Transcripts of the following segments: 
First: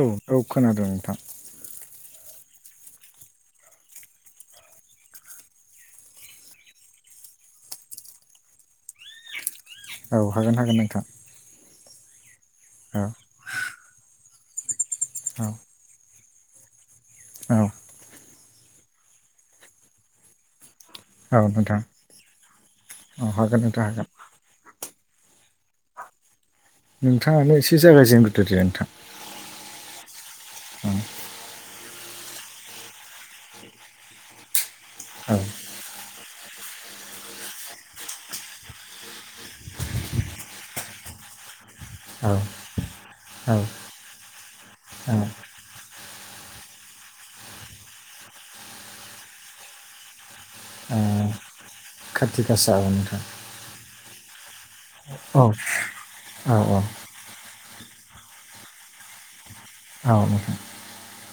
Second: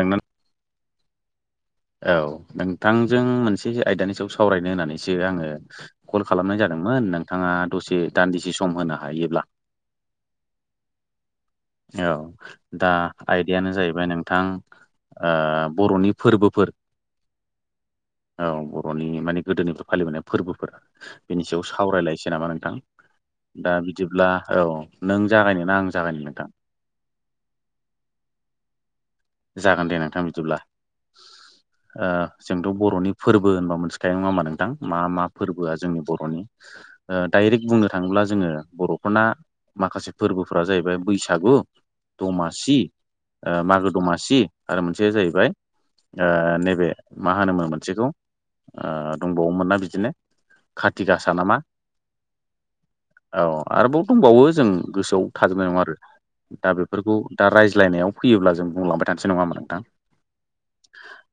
औ औ खोनादों नोंथां औ नोंथांजों मोनसे आयदानि सायाव सावरायनो होननानैसो आङो कल खालामनाय जादोंमोन नोंथाङा दसे दान्दिसे सम होनो हायोब्ला। औ हागोन हागोन नोंथां। औ दा औ आयदायानो जाहैबाय नोंथां ओ बर'नि फोरबोफोर औ औ बर'नि माने गोदोनिफ्राय फालिबोनाय फोरबोफोर औ बेनि सायाव नोंथां सावरायलायनोसै नामा नोंथां औ हागोन दा नोंथां हागोन बिदिब्ला औ नों जागायनो ना आं जागायनो नोंथां नोंथाङानो एसे जागाय जेनगायजेनग्रोदो दे नोंथां जागोन दे नोंथां बिदिब्ला। औ ओ जोंथ' बर'नि फोरबो होनबा मोनथिखायो नङा होनबा नोंथां। मा मा फोरबोआ जोंनि बर'नि ओ डाइरेक्ट बुंनो थाङोब्ला जोङो बर'फोरना माखासे फोरबोफोरा जाहैबाय बैसागु औ दमासि ओ‌ मागो दमासि आरो मोनसेया औ जाहैबाय ओ नैबे मा होनोमोन मोनसेखौ ओ दंबावोमोन ना बिदिनो ओ खाथि गासा नामा खाथि गासा औ नोंथां। औ आरोबाव दंबावो जों गोसोआव औ थाजोबनाय नङा आरो औ दा बेफोरखौ दा रायज्लायनायाव फैयोब्ला जों बुंलांबाय थानोसै नङा होमबा नोंथां। औ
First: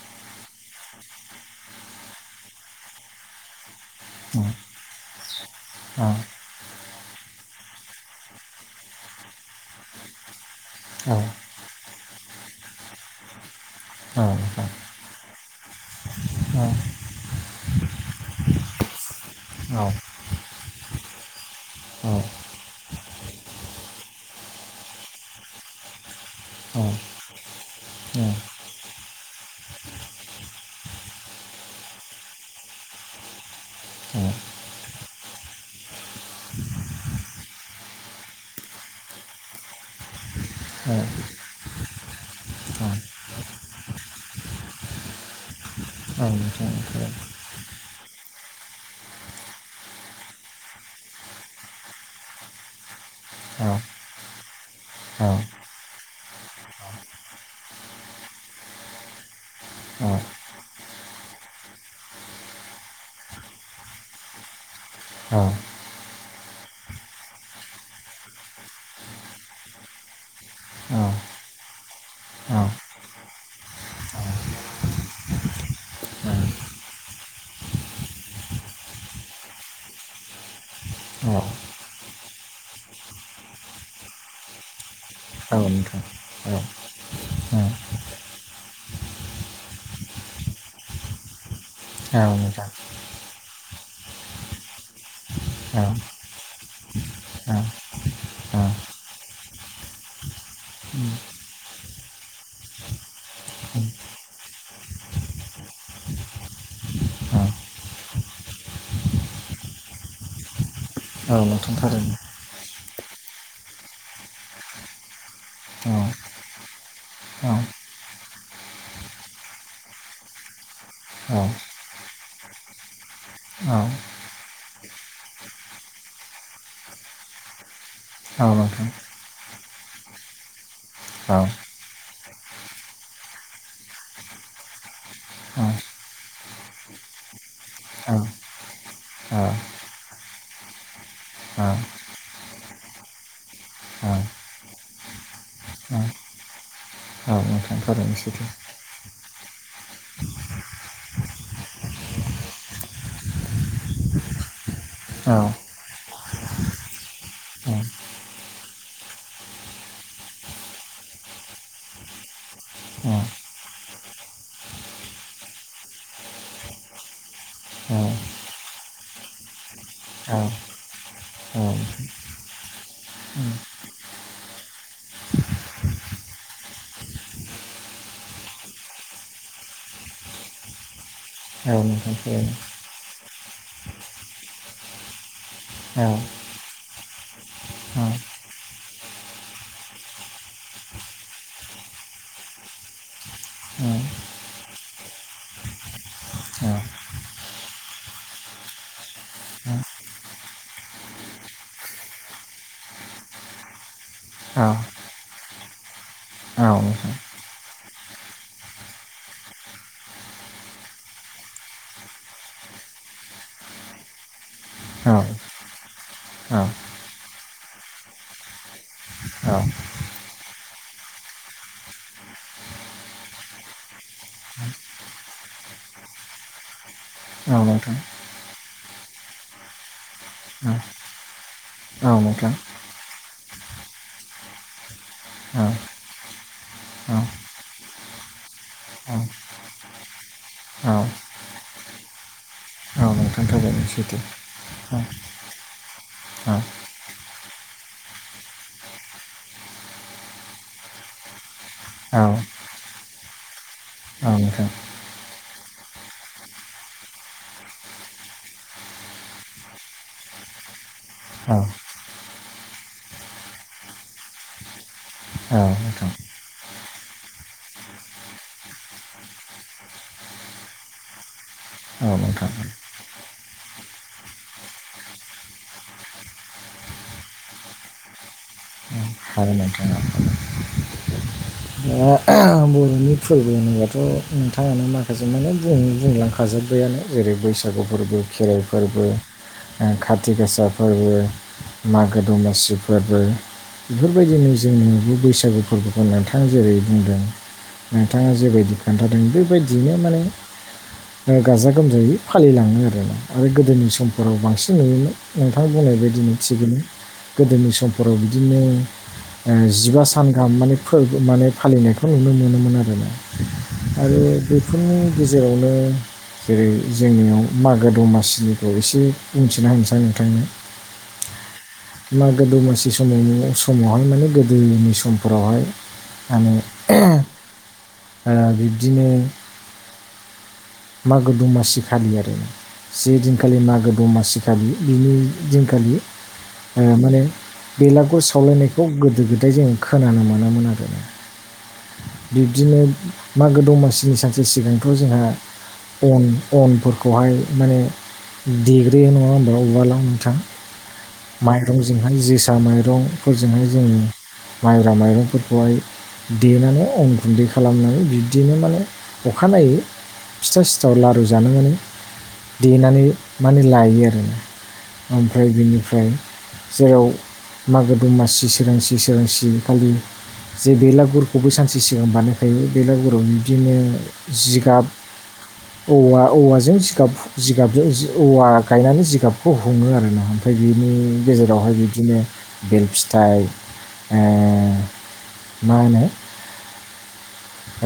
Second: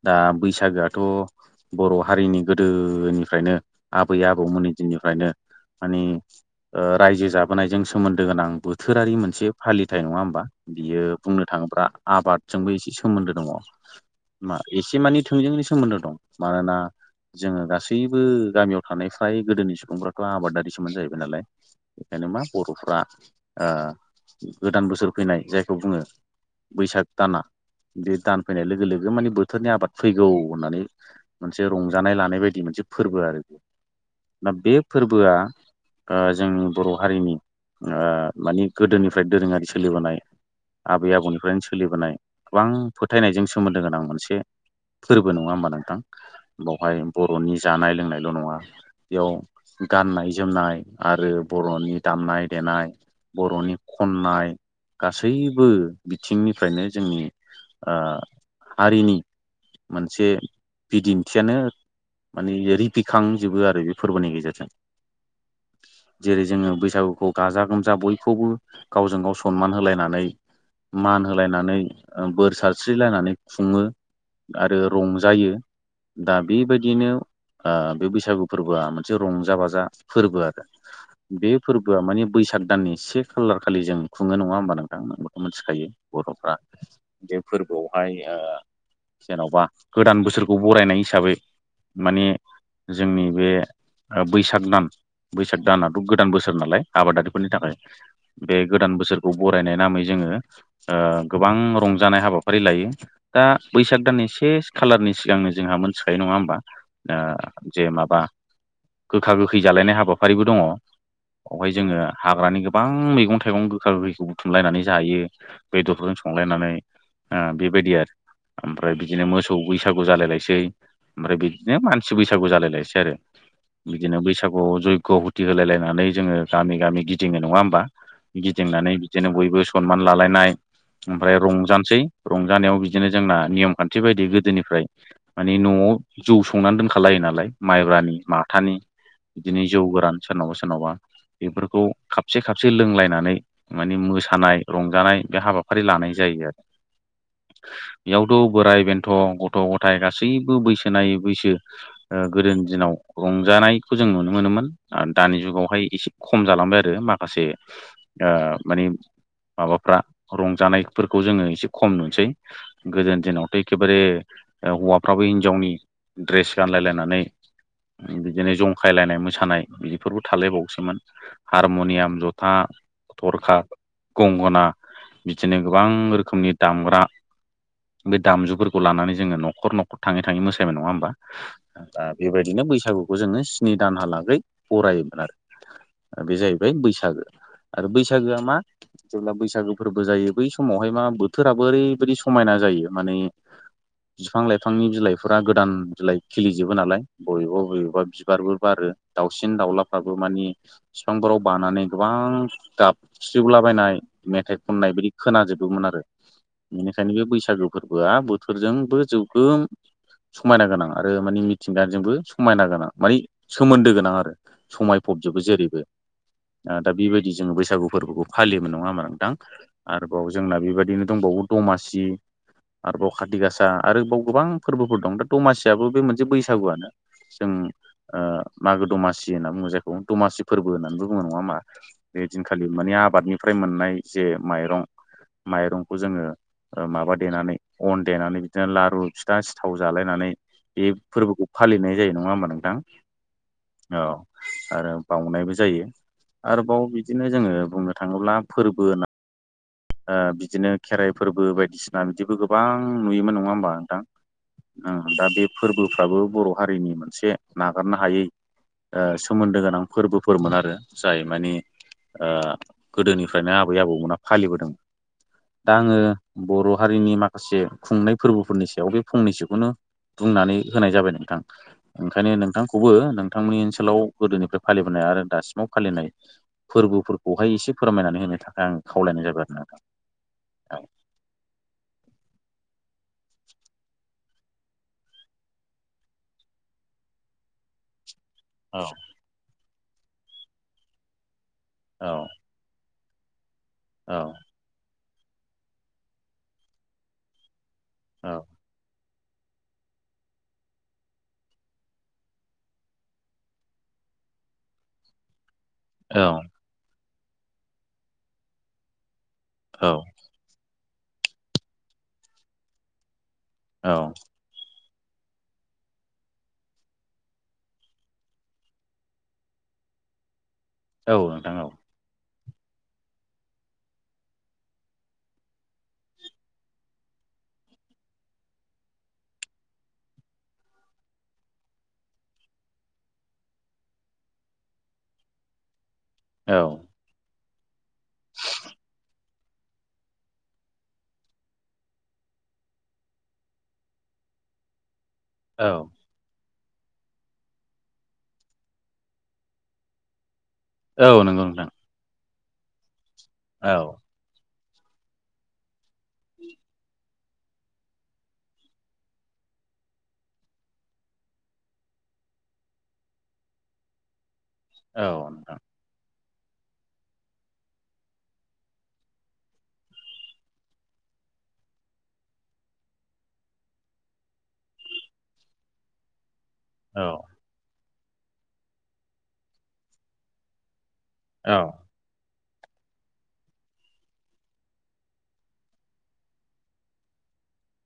दा बैसागोआथ' बर' हारिनि गोदोनिफ्रायनो आबै औ नोंथां औ आबौमोननि दिननिफ्रायनो माने रायजो जाबोनायजों सोमोन्दो गोनां बोथोरारि मोनसे फालिथाय नङा होमबा। बियो बुंनो थाङोब्ला आबादजोंबो एसे सोमोन्दो दङ। मा एसे मानि थोंजों सोमोन्दो दं मानोना जोङो गासैबो गामियाव थानाय फ्राय गोदोनि सुबुंफ्राथ' आबादारिसोमोन जाहैबाय नालाय। बेखायनो मा बर'फ्रा ओ गोदान बोसोर फैनाय जायखौ बुङो बैसाग दाना बे दान फैनाय लोगो लोगो बे माने बोथोरनि आबाद फैगौ होननानै मोनसे रंजानाय लानाय बायदि मोनसे फोरबो आरो बेयो दा बे फोरबोआ ओ जोंनि बर' हारिनि माने गोदोनिफ्राय दोरोङारि सोलिबोनाय आबै आबौनिफ्रायनो सोलिबोनाय गोबां औ फोथायनायजों सोमोन्दो गोनां मोनसे फोरबो नङा होमबा नोंथां बावहाय बर'नि जानाय लोंनायल' नङा बेयाव गाननाय जोमनाय आरो बर'नि दामनाय देनाय बर'नि खननाय गासैबो बिथिंनिफ्रायनो जोंनि ओ हारिनि मोनसे बिदिन्थियानो माने रिपिखांजोबो आरो बे फोरबोनि गेजेरजों जेरै जोङो बैसागुखौ गाजा गोमजा बयखौबो गावजों गाव सनमान होलायनानै मान होलायनानै ओ बोर सारस्रिलायनानै खुङो आरो रंजायो दा बेबायदिनो ओ बे बैसागु फोरबोआ मोनसे रंजा बाजा फोरबो आरो बे फोरबोआ मानि बैसाग दाननि से खालार खालि जों खुङो नङा होमबा नोंथां नोंबोथ' मोनथिखायो। नोंथां बर'फ्रा बे औ औ फोरबोआवहाय ओ जेन'बा गोदान बोसोरखौ बरायनाय हिसाबै औ माने नोंथां जोंनि बे बैसाग दान बैसाग औ दानाथ' गोदान बोसोर नालाय आबादारिफोरनि औ थाखाय बे औ गोदान बोसोरखौ बरायनाय नामै जोङो ओ गोबां रंजानाय हाबाफारि लायो। दा बैसाग दाननि से खालारनि सिगांनो जोंहा मोनथिखायो नङा होमबा ओ औ जे माबा गोखा गोखै जालायनाय हाबाफारिबो दङ औ बावहाय नोंथां जोङो थारैनो हाग्रानि गो गोबां मैगं थाइगं गोखा गोखैखौ बुथुमलायनानै जायो औ बेदरफोरजों संलायनानै ओ औ बेबायदि आरो ओमफ्राय बिदिनो मोसौ बैसागु जालायलायसै औ ओमफ्राय बिदिनो मानसि बैसागु जालायलायसै आरो औ बिदिनो बैसागुआव जयग' हुथि होलायलायनानै जोङो गामि गामि गिदिङो नङा होमबा नोंथां औ औ औ गिदिंनानै बिदिनो बयबो सनमान लालायनाय ओमफ्राय रंजानोसै रंजानायाव बि बिदिनो जोंना नियम खान्थि बायदियै गोदोनिफ्राय मानि न'आव जौ संनानै दोनखालायो नालाय माइब्रानि माथानि बिदिनो जौ गोरान सोरनावबा सोरनावबा बेफोरखौ खाबसे खाबसे लोंलायनानै माने मोसानाय रंजानाय बे हाबाफारि लानाय जायो आरो औ औ नोंथां थारैनो सैथो औ नोंथां थारैनो औ नोंथां औ नोंथां औ नोंथां औ नोंथां थारैनो सैथो बेयावथ' बोराइ बेन्थ' गथ' गथाय गासैबो बैसो नायै बैसो ओ गोदोनि दिनाव रंजानायखौ जों नुनो मोनोमोन आरो दानि जुगावहाय एसे खम जालांबाय आरो माखासे ओ माने माबाफ्रा रंजानायफोरखौ जोङो एसे खम नुसै गोजोनि दिनावथ' एखेबारे ओ हौवाफ्राबो हिनजावनि ड्रेस गानलायलायनानै बिदिनो जंखायलायनाय मोसानाय बिफोरबो थालायबावसोमोन हारम'नियाम ज'था थरखा गंगना बिदिनो गोबां रोखोमनि दामग्रा बे दामजुफोरखौ लानानै जोंङो न'खर न'खर थांङै थांङै मोसायोमोन नंङा होमबा दा बेबायदिनो बैसागु खौ जोंङो स्नि दानहालागै बरायोमोन आरो बे जाहै बाय बैसागो आरो बैसागोआ मा जेब्ला बैसागो फोरबो जायो। बै समावहाय मा बोथोराबो ओरैबायदि समायना जायो माने बिफां लाइफांनि बिलाइफोरा गोदान बिलाइ खिलिजोबो नालाय बबेबा बबेबा बिबारबो बारो दाउसिन दाउलाफ्राबो माने फिफांफोराव बानानै गोबां गाब स्रिउलाबायनाय मेथाइ खननाय बिदि खोनाजोबोमोन आरो खायनो बे बैसागो फोरबोआ बोथोरजोंबो जौगोम समायना गोनां आरो मानि मिथिंगाजोंबो समायना गोनां मानि सोमोन्दो गोनां आरो समायफबजोबो जेरैबो ओ दा बेबायदि जोंङो बैसागु फोरबोखौ फालियोमोन नंङा होमबा नोंथां आरोबाव जोंना बेबायदिनो दंबावो दमासि आरोबाव खाथि गासा आरोबाव गोबां फोरबोफोर दं दा दमासियाबो बे मोनसे बैसागुआनो जों मागो दमासि होनना बुंजाय बे दमासि फोरबो होननानै बुंङो नंङा होमबा बे दिनखालि माने आबादनिफ्राय मोननाय जे माइरं माइरंखौ जोंङो माबा देनानै अन देनानै बिदिनो लारु फिथा सिथाव जालायनानै बे फोरबोखौ फालिनाय जायो। नंङा होमबा नोंथां औ आरो औ बावनायबो जायो। औ आरोबाव बिदि बिदिनो जोंङो बुंनो थांङोब्ला फोरबो होन बिदिनो खेराइ फोरबो बायदिसिना बिदिबो गोबां नुयोमोन नंङा होमबा नोंथां [inaudible] दा बे फोरबोफ्राबो बर' हारिनि मोनसे नागारनो हायै सोमोन्दो गोनां फोरबोफोरमोन आरो जाय मानि औ ओ गोदोनिफ्रायनो आबै आबौमोना फालिबोदों। औ दा आंङो नोंथां बर' हारिनि माखासे खुंनाय फोरबोफोरनि सायाव बे फंनैसोखौनो बुंनानै होनाय जाबाय नोंथां औ ओंखायनो नोंथां नोंथांखौबो नोंथांमोननि ओनसोलाव गोदोनिफ्राय फालिबोनाय आरो दासिमाव फालिनाय फोरबोफोरखौहाय एसे फोरमायनानै होनो थाखाय आं खावलायनाय जाबाय आरो हागोन नोंथां औ औ दा बर'नि फोरबो होनोबाथ' नोंथांङानो माखासे माने बुं बुंलांखाजोब्बायानो जेरै बैसागु फोरबो खेराइ औ फोरबो खाथि गासा फोरबो औ मागो दमासि फोरबो बेफोरबायदिनो जों न बैसागु फोरबोखौ नोंथां जेरै बुंदों। नोंथांङा जेबायदि खोन्थादों बेबायदियैनो माने गाजा गोमजायै फालिलांङो आरो आरो गोदोनि समफोराव बांसिन नुयोमोन नोंथांङा बुंनाय बेबायदिनो थिगैनो गोदोनि समफोराव बिदिनो जिबा सान गाहाम माने फोरबो माने फालिनायखौ नुनो मोनोमोन आरोना औ आरो बे बेफोरनि गेजेरावनो जेरै जोंनियाव मागो दमासिनिखौ एसे बुंथिना होनोसै नोंथांनो औ नोंथां औ मागो दमासि समावनो समावहाय माने गोदोनि समफोरावहाय माने बिब्दिनो मागो दमासि खालि आरो ना जे दिनखालि मागो दमासि खालि बिनि दिनखालि औ माने बेलागुर सावलायनायखौ गोदो गोदाय जों खोनानो मोनामोन आरो बिब्दिनो मागो दमासिनि सानसे सिगांथ' जोंहा औ अन अनफोरखौहाय माने देग्रोयो नङा होमबा उवालाव नोंथां नोंथां माइरंजोंहाय जोसा माइरंफोरजोंहाय औ जोङो माइब्रा माइरंफोर खौहाय देनानै अन गुन्दै खालामनानै बिब्दिनो माने अखानायै फिथा सिथाव लारु जानो माने देनानै माने लायो आरो औ नंगौ नोंथां औ ओमफ्राय नोंथां बिनि ओमफ्राय जेराव मागो दमासि सोरांसि सोरांसि खालि जे बेलागुरखौबो सानसे सिगां बानायखायो बेलागुराव बिदिनो जिगाब औवा औवाजों औ जिगाब जिगाबजों औवा गायनानै जिगाबखौ हुङो आरोना ओमफ्राय बेनि औ गेजेरावहाय बिदिनो बेल फिथाइ ओ मा होनो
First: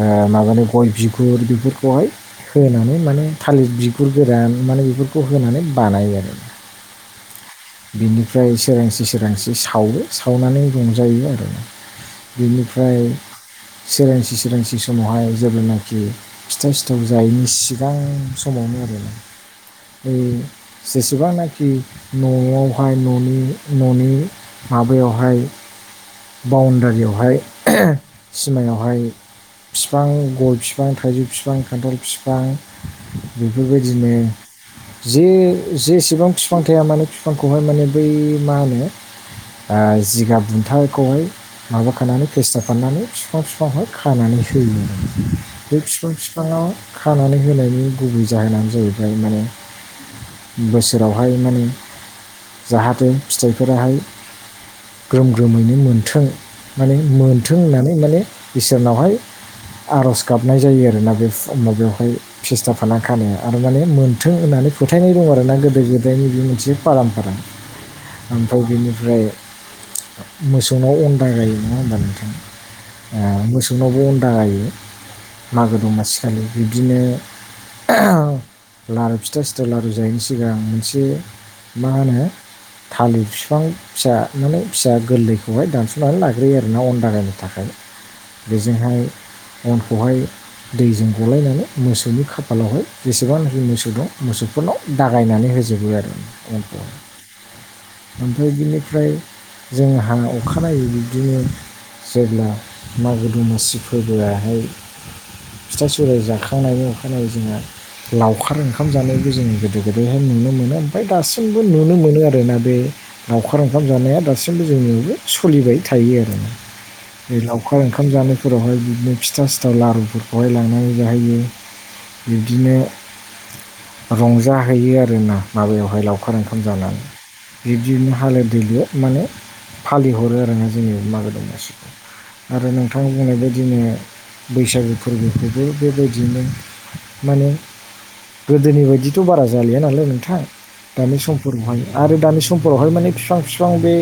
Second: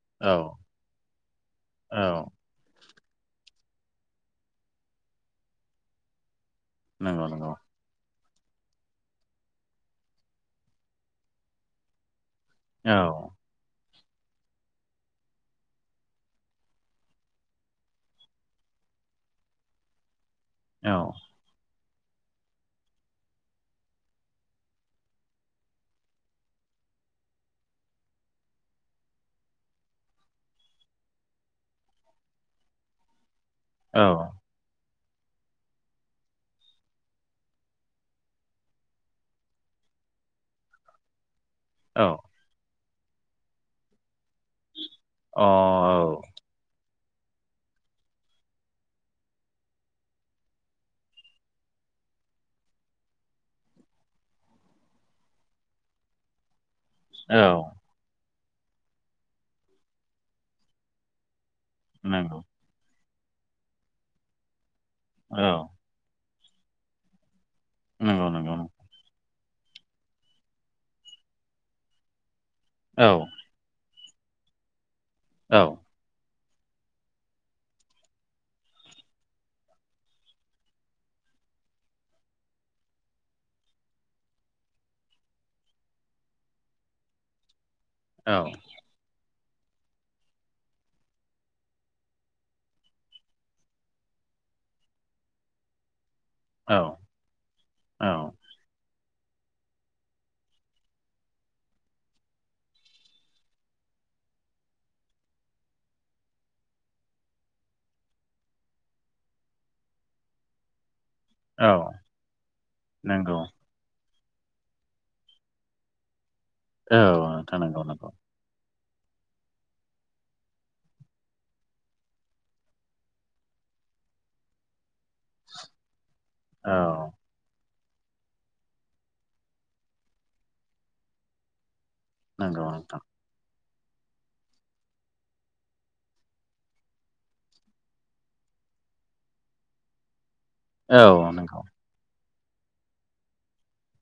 ओ औ माबानाय गय बिगुर बेफोरखौहाय औ होनानै माने थालिर बिगुर गोरान माने बेफोरखौ होनानै बानायो आरो नोंगौ नंगौ बेनिफ्राय सोरांसि सोरांसि सावो सावनानै रंजायो आरो औ बेनिफ्राय सोरां सि सोरांसि समावहाय जेब्लानाखि फिथा सिथाव जायैनि सिगां समावनो आरो बै औ जेसेबांनाखि न'आवहाय न'नि न'नि माबायावहाय बाउणडारियावहाय सिमायावहाय बिफां गय बिफां थाइजौ बिफां खान्थाल फिफां औ बेफोरबायदिनो जे जेसेबां बिफां थाया माने बिफांखौहाय माने बै मा होनो आ जिगाब बुनथाखौहाय अ माबाखानानै फेस्था फाननानै बिफां बिफांहाय खानानै होयो बे बिफां फाङाव खानानै होनायनि गुबै जाहोनानो जाहैबाय माने बोसोरावहाय माने जाहाथे फिथाइफोराहाय ग्रोम ग्रोमैनो मोनथों माने औ मोनथों औ होननानै माने इसोरनावहाय आर'ज गाबनाय जायो आरोना बे माबायावहाय नंगौ फेस्था खाना खानो आरो माने मोनथों होननानै फोथायनाय दं औ आरो ना गोदो गोदायनि बे मोनसे फाराम फारा नंगौ नंगौ ओमफ्राय बेनिफ्राय मोसौनाव [unintelligible] नङा होमबा नोंथां औ मोसौनावबो अन्दा गायो औ मागो दमासिखालि बिब्दिनो लारु फिथा सिथाव लारु जायैनि सिगां मोनसे मा होनो थालिर बिफां फिसा माने फिसा गोरलैखौहाय दानस'नानै लाग्रोयो आरोना अनन्दारायनो थाखाय औ बेजोंहाय अनखौहाय दैजों गलायनानै मोसौनि खाफालावहाय जेसेबांखि मोसौ दं मोसौफोरनाव दागायनानै होजोबो आरो औ औ ओमफ्राय ओइ बिनिफ्राय जोंहा अखानायै बिब्दिनो जेब्ला मागो दमासि फोरबोआहाय फिथा सुराइ जाखांनायनि अखानायै जोंहा लावखार ओंखाम जानायबो जों गोदो गोदायहाय नुनो मोनो ओमफ्राय दासो जोंबो औ नुनो मोनो आरोना बे नंगौ लावखार ओंखाम जानाया दासिमबो जोंनियावबो सोलिबाय थायो आरो ना औ नोंथां लावखार नंगौ ओंखाम नंगौ जानायफोरावहाय बिदिनो फिथा सिथाव लारुफोरखौहाय लांनानै जाहैयो बिब्दिनो रंजाहैयो आ रोना माबायावहाय लावखार ओंखाम औ जाना बिदिनो हालो दैलो माने फालिहरो आरोना जोंनि मागो दमासिखौ आरो नोंथां बुंनाय बायदिनो बैसागु फोरबोखौबो बेबायदियनो माने गोदोनि बायदिथ' बारा जालिया नालाय नोंथां औ दानि नंगौ समफोरावहाय आरो दानि समफोरावहाय माने बिफां बिफां बे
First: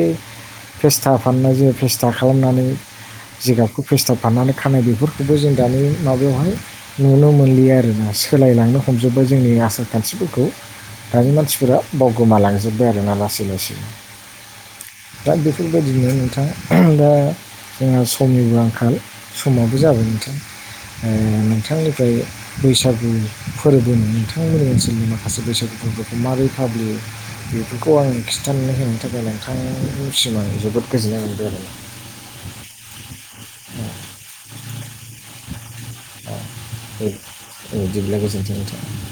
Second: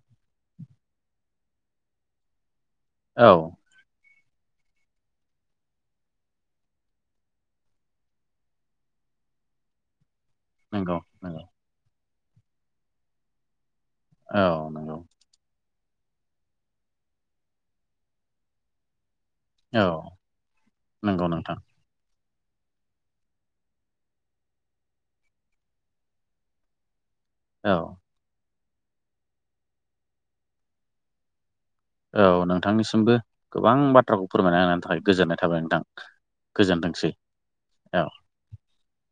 फेस्था फाननाय जोङो फेस्था खालामनानै औ फेस्था फाननानै खानाय बेफोरखौबो जों दानि माबायावहाय नुनो मोनलिया आरोना सोलायलांनो हमजोब्बाय जोंनि आसार खान्थिफोरखौ नंगौ दानि नंगौ मानसिफोरा बावगोमालांजोब्बाय आरोना लासै लासैनो औ नंगौ दा बेफोरबायदिनो नोंथाङा दा जोंहा समनिबो आंखाल समाबो औ जाबाय नोंथां नंगौ नोंथां नोंथांनिफ्राय बैसागु फोरबोनि नोंथांमोननि ओनसोलनि माखासे बैसागु फोरबोखौ माबोरै फालियो औ बेफोरखौ आं खिथानानै होनो थाखाय नोंथांनिसिम आं जोबोद गोजोननाय मोनदों आरो औ नोंथांनिसिमबो गोबां बाथ्राखौ फोरमायना होनायनि थाखाय गोजोननाय थाबाय नोंथां गोजोनथोंसै दे औ बिदिब्ला नोंथां